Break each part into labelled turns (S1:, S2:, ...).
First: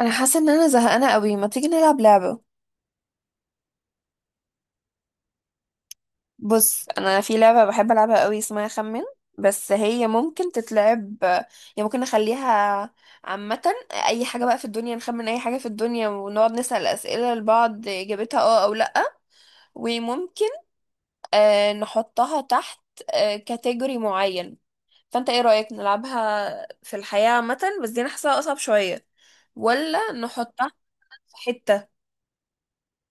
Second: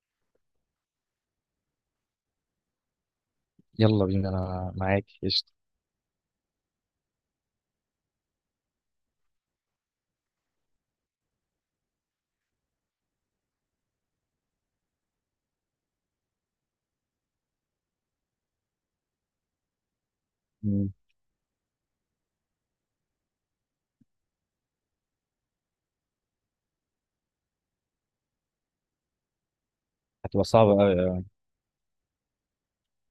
S1: انا حاسه ان انا زهقانه قوي. ما تيجي نلعب لعبه؟
S2: يلا بينا، انا معاك قشطة.
S1: بص، انا في لعبه بحب العبها قوي، اسمها خمن. بس هي ممكن تتلعب يعني، ممكن نخليها عامه. اي حاجه بقى في الدنيا، نخمن اي حاجه في الدنيا ونقعد نسال اسئله لبعض اجابتها اه او لا. وممكن
S2: مم.
S1: نحطها تحت كاتيجوري معين. فانت ايه رايك نلعبها في الحياه عامه؟ بس دي انا حاساها اصعب شويه. ولا
S2: هتبقى
S1: نحطها
S2: صعبة قوي، آه.
S1: في حته؟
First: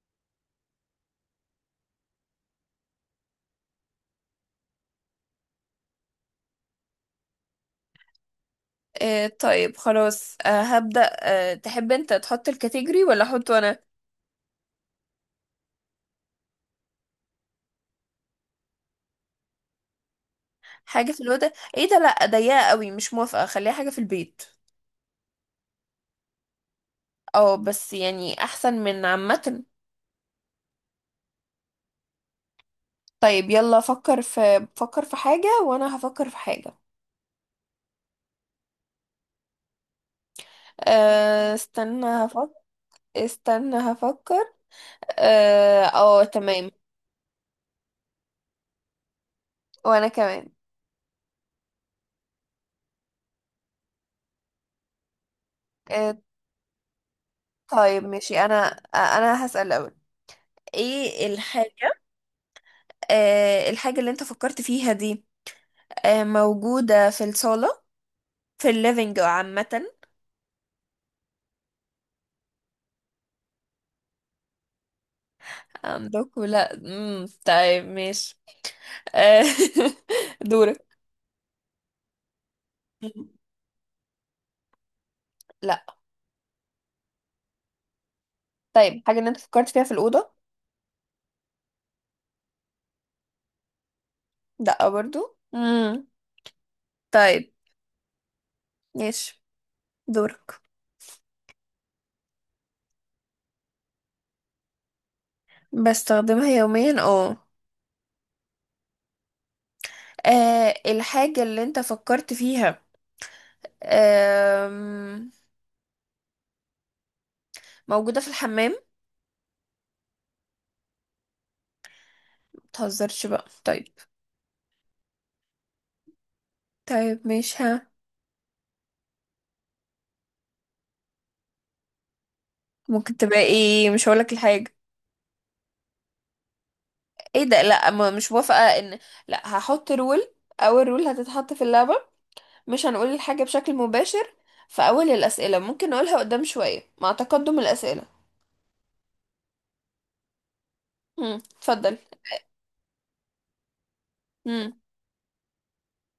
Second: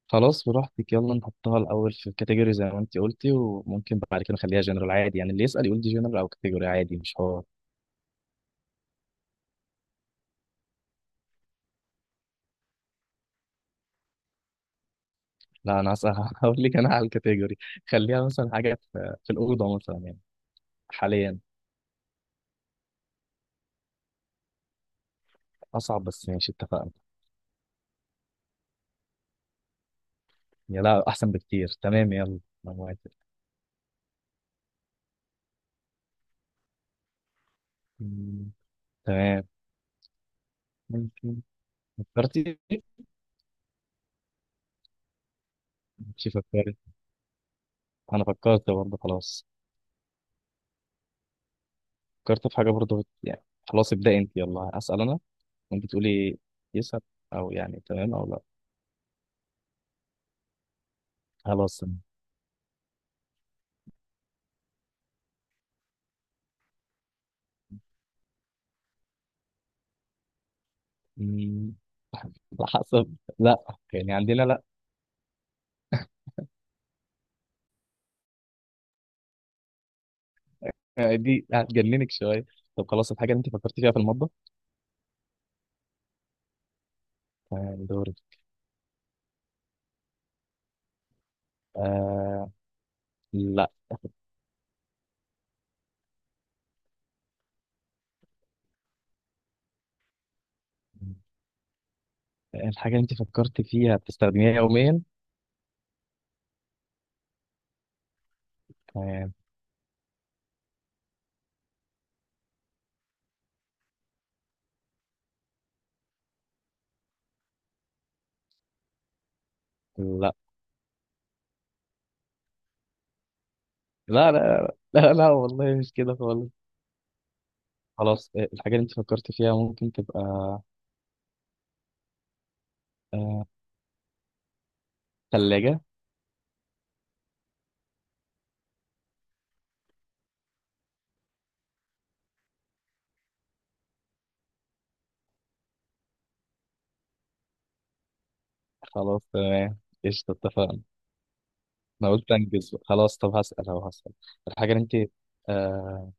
S2: خلاص براحتك، يلا نحطها الاول في كاتيجوري زي ما انت قلتي، وممكن بعد كده نخليها جنرال عادي، يعني اللي يسأل يقول دي جنرال او كاتيجوري، عادي مش هو.
S1: آه طيب خلاص. هبدأ. تحب انت تحط الكاتيجوري ولا احطه انا؟
S2: لا انا هسأل هقول لك انا على الكاتيجوري. خليها مثلا حاجة في الأوضة مثلا يعني
S1: حاجة في
S2: حاليا.
S1: الوضع. ايه ده؟ لا، ضيقة قوي، مش موافقة. خليها حاجة في البيت.
S2: اصعب بس ماشي، اتفقنا.
S1: اه بس يعني احسن من عامة.
S2: يا لا، احسن بكتير، تمام يلا. انا موافق.
S1: طيب يلا، فكر في حاجة وانا هفكر في حاجة.
S2: مم. تمام. ممكن.
S1: آه استنى هفكر.
S2: فكرتي.
S1: استنى هفكر اه، آه،
S2: ماشي
S1: تمام.
S2: فكرت. انا فكرت برضه، خلاص.
S1: وانا كمان.
S2: فكرت في حاجة برضه يعني. خلاص ابدأ انت، يلا اسأل انا. ممكن
S1: آه
S2: تقولي يسعد، او يعني
S1: طيب
S2: تمام او
S1: ماشي
S2: لا.
S1: انا. انا هسأل الاول. ايه
S2: خلاص.
S1: الحاجة آه الحاجة اللي انت فكرت فيها دي موجودة في الصالة، في الليفينج عامة؟
S2: أمم، على حسب لا. يعني عندنا لا.
S1: عندكم لا، طيب ماشي. آه، دورك.
S2: آه، دي هتجننك شويه. طب خلاص
S1: مم.
S2: الحاجه اللي انت فكرت فيها في المطبخ؟
S1: لا.
S2: تمام، دوري.
S1: طيب حاجة اللي انت فكرت فيها في الأوضة.
S2: آه لا.
S1: لا برضو. طيب ماشي، دورك.
S2: الحاجه اللي انت فكرت فيها بتستخدميها يوميا؟
S1: بستخدمها يوميا، اه.
S2: تمام.
S1: الحاجة اللي انت فكرت فيها آم، موجودة في الحمام؟
S2: لا
S1: متهزرش بقى طيب.
S2: لا لا لا، والله مش كده خالص.
S1: طيب ماشي، ها.
S2: خلاص، الحاجه اللي انت فكرت فيها ممكن تبقى
S1: ممكن تبقى
S2: آه
S1: ايه؟ مش هقولك الحاجة.
S2: ثلاجه؟
S1: ايه ده؟ لا، مش موافقة ان. لا، هحط رول. اول رول هتتحط في اللعبة: مش هنقول الحاجة بشكل مباشر في اول الاسئلة، ممكن نقولها قدام شوية مع تقدم الاسئلة.
S2: خلاص تمام، قشطه اتفقنا.
S1: اتفضل.
S2: انا قلت انجز بقى. خلاص طب هسأل، اهو هسأل. الحاجة
S1: امم
S2: اللي انت، آه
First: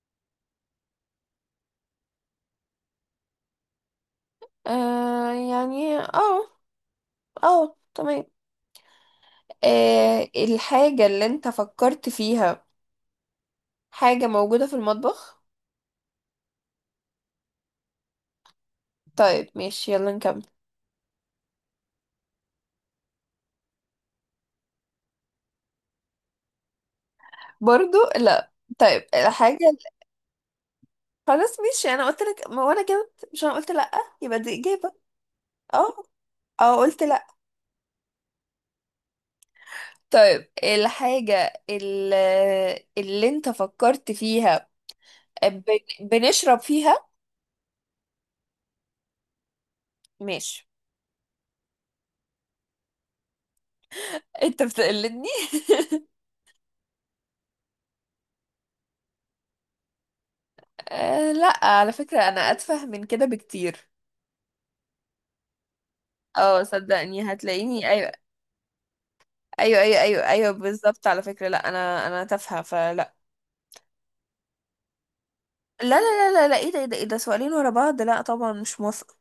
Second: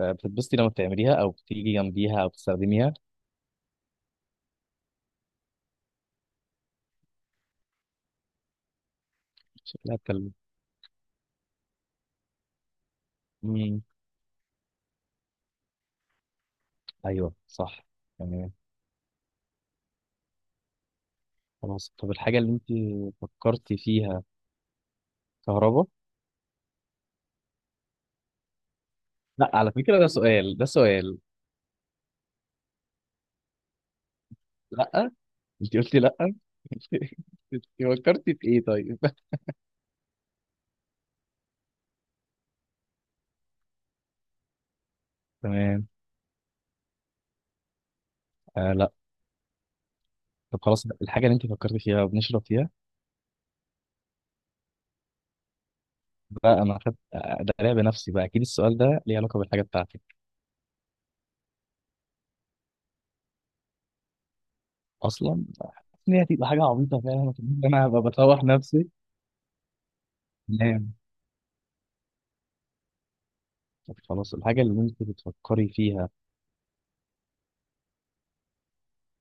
S2: بتتبسطي لما بتعمليها او بتيجي جنبيها او بتستخدميها؟
S1: يعني اه اه تمام.
S2: شكلها اتكلم.
S1: الحاجة اللي انت فكرت فيها
S2: مم،
S1: حاجة موجودة في المطبخ؟
S2: ايوه صح. تمام.
S1: طيب ماشي يلا نكمل.
S2: خلاص طب الحاجة اللي انت فكرتي فيها كهرباء؟
S1: برضو لا. طيب
S2: لا
S1: الحاجة.
S2: على فكرة ده سؤال، ده سؤال.
S1: خلاص ماشي، انا قلت لك ما، وانا كده، مش انا قلت لا؟ يبقى دي اجابة.
S2: لا، انت قلتي
S1: اه
S2: لا
S1: اه، قلت لا.
S2: انت فكرتي في ايه طيب؟
S1: طيب الحاجة اللي انت فكرت فيها
S2: تمام.
S1: بنشرب فيها؟
S2: آه لا. طب
S1: ماشي.
S2: خلاص الحاجة اللي انت فكرتي فيها وبنشرب فيها؟
S1: انت بتقلدني.
S2: بقى انا خدت، ده لعب نفسي بقى، اكيد السؤال ده ليه علاقة بالحاجة بتاعتك
S1: آه لا، على فكرة انا اتفه من كده بكتير.
S2: اصلا. ان هي هتبقى
S1: اه
S2: حاجه عبيطه
S1: صدقني
S2: فعلا، إن انا
S1: هتلاقيني
S2: هبقى
S1: ايوه
S2: بطوح نفسي.
S1: ايوه ايوه ايوه ايوه،
S2: نام.
S1: بالظبط. على فكرة لا، انا تافهة فلا.
S2: طب خلاص الحاجه اللي انت بتفكري
S1: لا لا
S2: فيها.
S1: لا لا لا، ايه ده ايه ده ايه ده؟ سؤالين ورا بعض، لا طبعا مش موافقة.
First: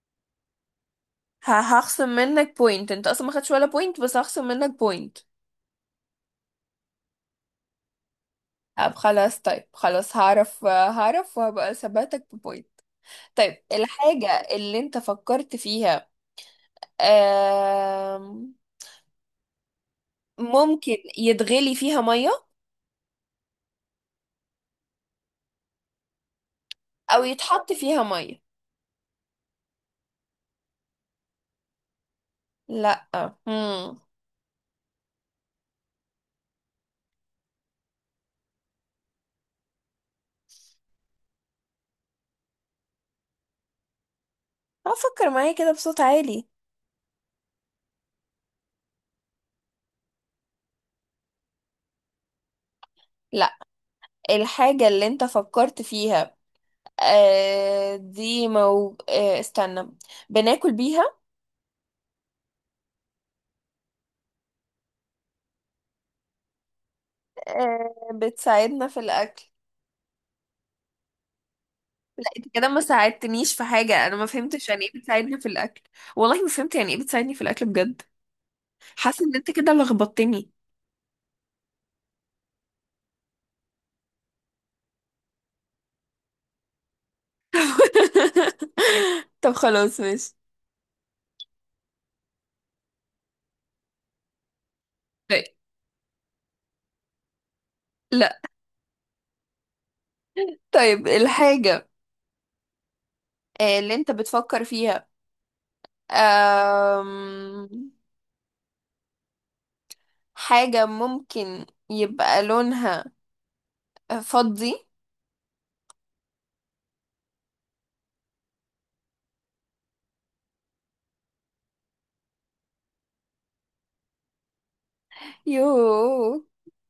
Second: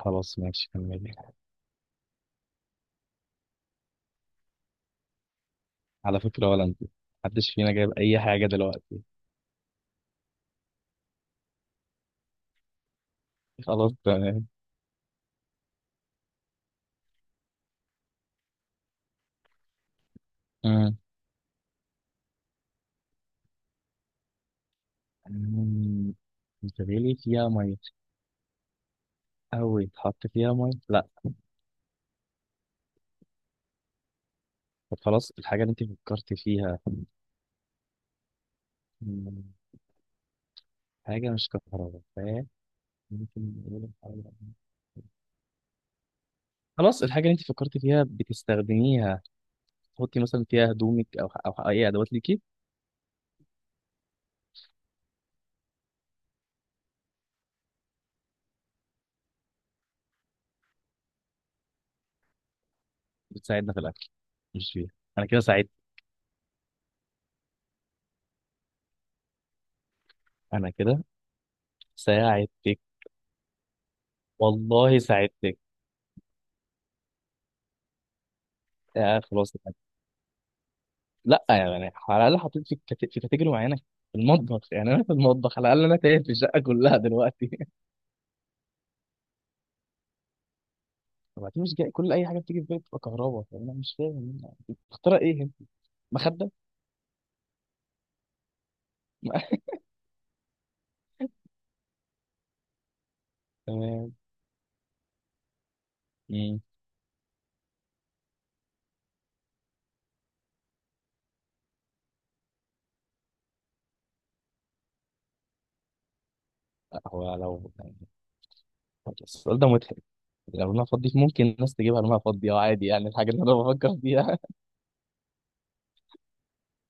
S2: خلاص ماشي كملي.
S1: هخصم منك بوينت. انت اصلا ما خدتش ولا بوينت، بس هخصم منك بوينت.
S2: على فكره ولا انت، محدش فينا جايب اي حاجه
S1: طب
S2: دلوقتي.
S1: خلاص، طيب خلاص، هعرف هعرف وهبقى ثباتك ببوينت. طيب
S2: خلاص
S1: الحاجة
S2: تمام.
S1: اللي انت فكرت فيها آم، ممكن
S2: مم.
S1: يتغلي فيها مية
S2: مم. انت بالي
S1: او
S2: فيها
S1: يتحط
S2: ميه
S1: فيها مية؟
S2: او يتحط فيها ميه؟ لا.
S1: لا. امم
S2: طب خلاص الحاجه اللي انت فكرتي فيها، مم، حاجه مش كهرباء، فاهم؟ ممكن نقول الحاجة-
S1: افكر معايا كده بصوت عالي.
S2: خلاص الحاجه اللي انت فكرتي فيها بتستخدميها، تحطي مثلا فيها هدومك او او اي ادوات ليكي؟
S1: لا. الحاجة اللي انت فكرت فيها آه، دي مو آه، استنى، بناكل بيها.
S2: بتساعدنا في الاكل، مش فيها. انا كده ساعدت،
S1: بتساعدنا في الاكل.
S2: انا كده
S1: لا انت كده
S2: ساعدتك.
S1: ما ساعدتنيش في حاجة، انا ما فهمتش يعني ايه
S2: والله
S1: بتساعدني في
S2: ساعدتك.
S1: الاكل. والله ما فهمت يعني ايه بتساعدني في الاكل بجد.
S2: آه
S1: حاسة ان انت
S2: خلاص يا
S1: كده
S2: فندم.
S1: لخبطتني.
S2: لا يعني على الاقل حطيت في كت- في كاتيجوري معينه، في المطبخ. يعني انا في المطبخ على الاقل، انا تايه في الشقه كلها دلوقتي
S1: طب خلاص ماشي.
S2: وبعدين مش جاي، كل اي حاجه بتيجي في بالي بتبقى كهرباء، انا مش فاهم اخترع ايه
S1: طيب.
S2: هنا. مخده؟
S1: لا. طيب الحاجة اللي انت
S2: تمام.
S1: بتفكر فيها
S2: مم.
S1: آم، حاجة ممكن يبقى لونها فضي؟
S2: لا، هو لو يعني، السؤال ده مضحك. لو انا فاضي ممكن الناس تجيبها لونها فاضي، اه عادي يعني الحاجه اللي انا بفكر فيها.
S1: يوه،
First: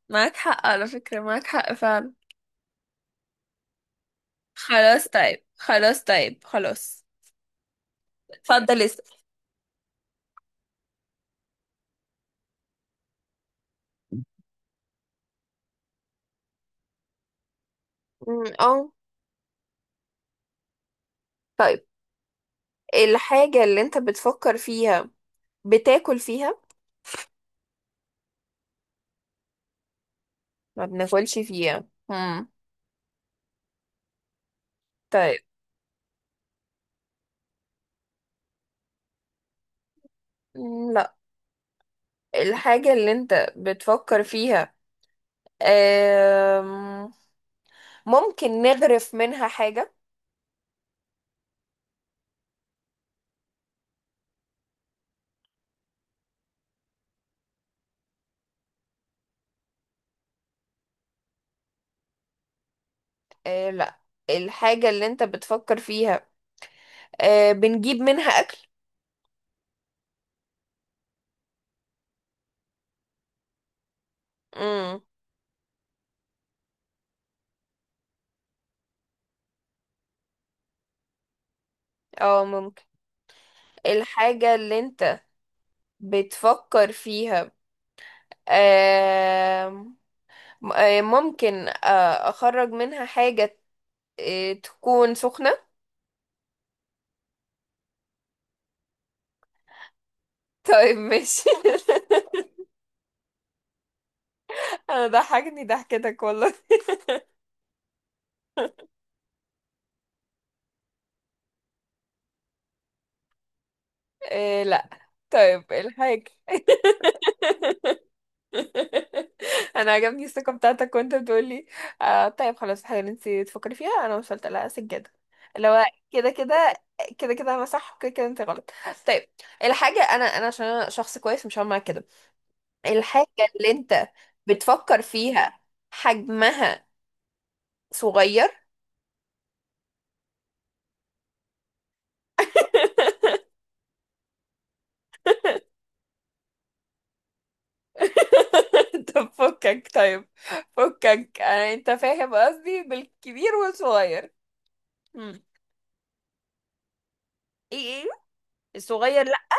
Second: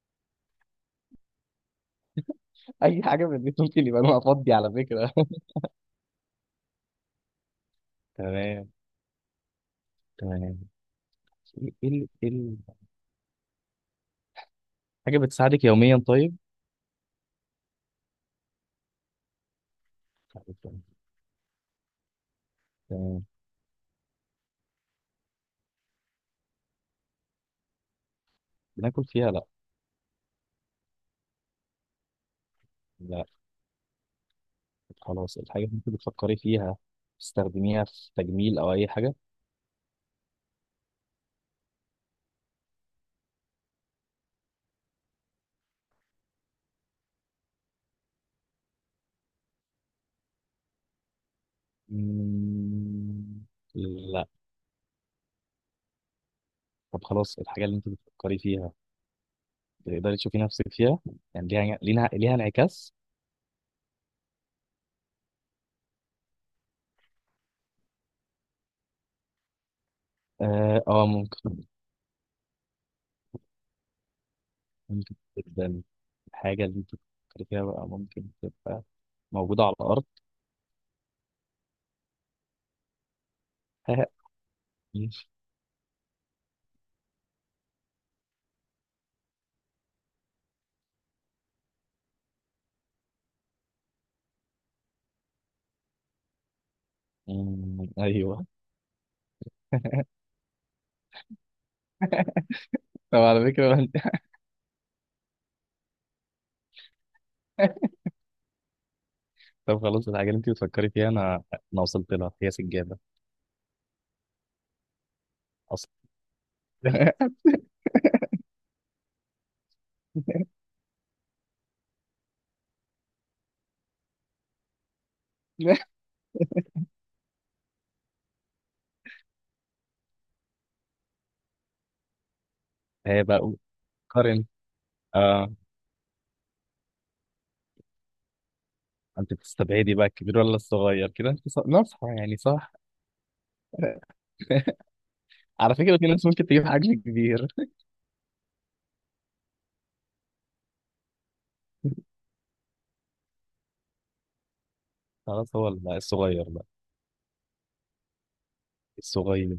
S1: معاك حق على فكرة، معاك حق فعلا.
S2: اي حاجه في البيت ممكن يبقى لونها فاضي على
S1: خلاص
S2: فكره
S1: طيب، خلاص طيب، خلاص.
S2: تمام.
S1: اتفضل اسأل.
S2: تمام. ايه إيه ال... إيه ال... حاجة بتساعدك يوميا طيب؟
S1: اه. طيب
S2: تمام.
S1: الحاجة اللي انت بتفكر فيها بتاكل فيها؟
S2: بناكل فيها؟ لا
S1: ما بناكلش فيها.
S2: لا. خلاص
S1: طيب.
S2: الحاجة اللي انت بتفكري فيها بتستخدميها في تجميل أو أي حاجة؟
S1: أمم، الحاجة اللي انت بتفكر فيها آم، ممكن نغرف منها حاجة؟
S2: مم، لا. طب خلاص الحاجة اللي انت بتفكري فيها، بتقدري تشوفي نفسك فيها؟ يعني ليها ليها ليها انعكاس؟
S1: لا. الحاجة اللي انت بتفكر فيها بنجيب منها أكل؟
S2: اه، ممكن،
S1: مم.
S2: ممكن جدا. الحاجة اللي انت بتفكري فيها بقى ممكن تبقى موجودة على الأرض؟
S1: اه ممكن. الحاجة اللي انت بتفكر فيها آم، م- آه، ممكن أخرج منها حاجة تكون سخنة.
S2: مم، أيوه
S1: طيب ماشي
S2: طب على فكرة
S1: انا ضحكني ضحكتك والله.
S2: طب خلاص الحاجة اللي انت بتفكري فيها انا، وصلت لها، هي سجادة
S1: آه لا. طيب
S2: اصلا
S1: الحاجة. انا عجبني الثقه بتاعتك وانت بتقولي. آه طيب خلاص، الحاجه اللي انت تفكري فيها انا وصلت لها سجاده، اللي هو كده كده، كده كده انا صح وكده كده انت غلط. طيب الحاجه، انا عشان انا شخص كويس مش هعمل معاك كده.
S2: هي
S1: الحاجه
S2: بقى
S1: اللي انت
S2: قارن،
S1: بتفكر
S2: آه
S1: فيها حجمها صغير.
S2: انت بتستبعدي بقى الكبير ولا الصغير كده؟ انت ص- ناصحة يعني، صح؟ على فكرة في ناس ممكن تجيب حجم كبير.
S1: طب فكك طيب، فكك. انت فاهم قصدي بالكبير والصغير. مم.
S2: خلاص هو ال- لا الصغير، لا
S1: ايه ايه، الصغير لا.
S2: الصغير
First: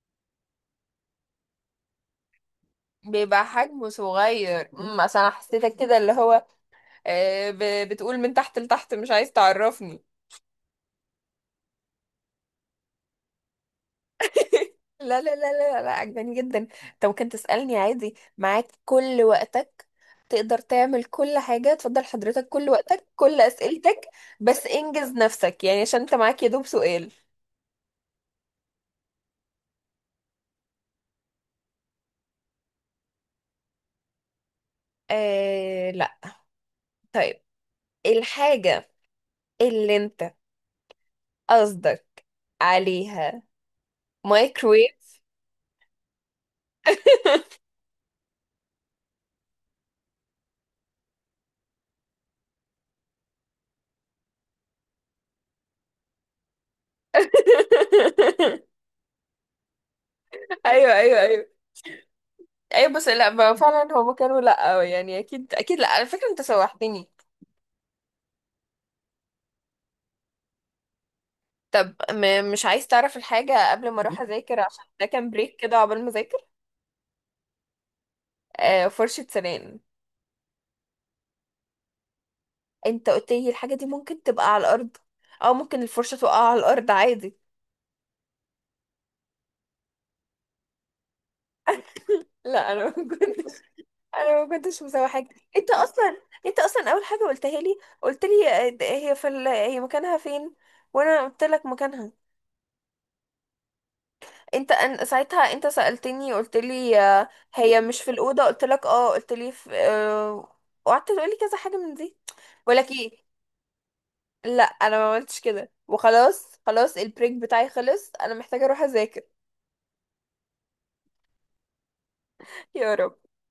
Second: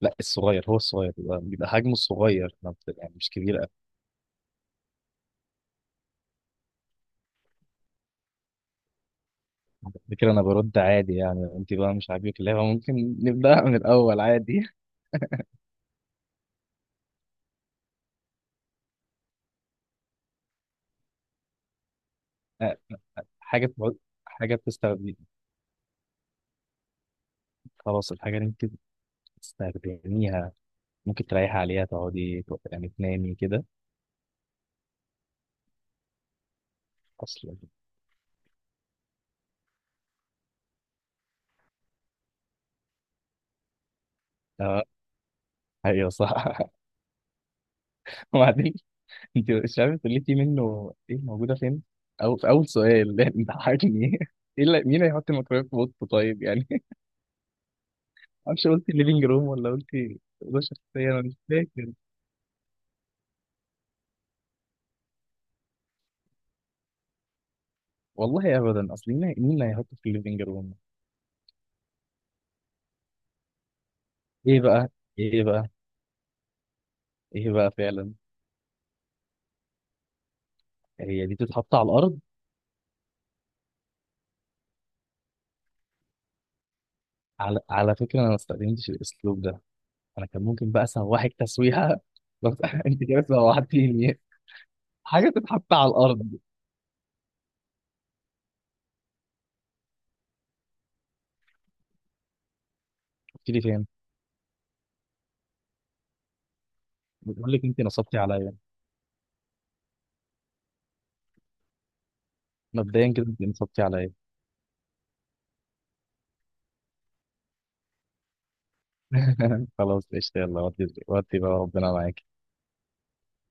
S2: لا، الصغير هو الصغير بيبقى، حجمه الصغير ما بت- يعني مش
S1: بيبقى
S2: كبير قوي.
S1: حجمه صغير، عشان أنا حسيتك كده، اللي هو بتقول من تحت لتحت مش عايز
S2: على
S1: تعرفني.
S2: فكرة انا برد عادي، يعني انت بقى مش عاجبك اللعبة ممكن نبدأها من الاول عادي.
S1: لا لا لا لا لا، عجباني جدا. انت ممكن تسألني عادي، معاك كل وقتك. تقدر تعمل كل حاجة، تفضل حضرتك، كل
S2: آه،
S1: وقتك كل
S2: حاجة بتقعد-
S1: أسئلتك.
S2: حاجة
S1: بس انجز
S2: بتستخدم،
S1: نفسك يعني، عشان انت معاك يدوب سؤال.
S2: خلاص الحاجة اللي انت بتستخدميها ممكن تريحي عليها، تقعدي تو- يعني تنامي كده
S1: آه لا. طيب
S2: اصلا؟
S1: الحاجة اللي انت قصدك عليها
S2: اه،
S1: مايكرويف.
S2: ايوه صح وبعدين انت مش عارفه قلتي منه ايه موجوده فين، او في اول سؤال انت حاجني. ايه اللي مين هيحط الميكرويف في اوضته طيب يعني معرفش قلتي ليفينج روم ولا قلتي اوضه
S1: ايوه
S2: شخصيه،
S1: ايوه
S2: انا مش
S1: ايوه
S2: فاكر.
S1: ايوه، بس لا. فعلا هما كانوا لا يعني، اكيد اكيد لا، على فكره انت سوحتني.
S2: والله ابدا، اصل مين، اللي هيحطه في الليفينج روم؟
S1: طب مش عايز تعرف الحاجه قبل ما اروح اذاكر،
S2: ايه
S1: عشان
S2: بقى،
S1: ده كان
S2: ايه
S1: بريك
S2: بقى
S1: كده عقبال ما اذاكر؟
S2: ايه بقى فعلا.
S1: آه، فرشه سنان.
S2: هي دي تتحط على الارض؟
S1: انت قلت لي الحاجه دي ممكن تبقى على الارض، او ممكن الفرشه تقع على الارض عادي.
S2: على، فكره انا ما استخدمتش الاسلوب ده، انا كان ممكن بقى اسوحك تسويحه بس
S1: لا انا ما
S2: انت كده
S1: كنتش.
S2: سوحتيني.
S1: انا ما كنتش مسوحاك.
S2: حاجه
S1: انت
S2: تتحط على
S1: اصلا
S2: الارض.
S1: انت اصلا اول حاجه قلتها لي، قلت لي هي مكانها فين. وانا قلت لك مكانها.
S2: قلت لي فين.
S1: انت ان ساعتها انت سألتني، قلت لي
S2: بقول لك
S1: هي
S2: انت
S1: مش في
S2: نصبتي
S1: الأوضة.
S2: عليا.
S1: قلت لك اه، قلت لي في. وقعدت تقولي كذا حاجة من دي. بقول لك ايه؟
S2: مبدئيا كده انت نصبتي عليا.
S1: لا انا ما عملتش كده. وخلاص خلاص، البريك بتاعي خلص، انا محتاجة اروح اذاكر.
S2: خلاص قشطه، يلا ودي، بقى ربنا معاك.
S1: يا رب.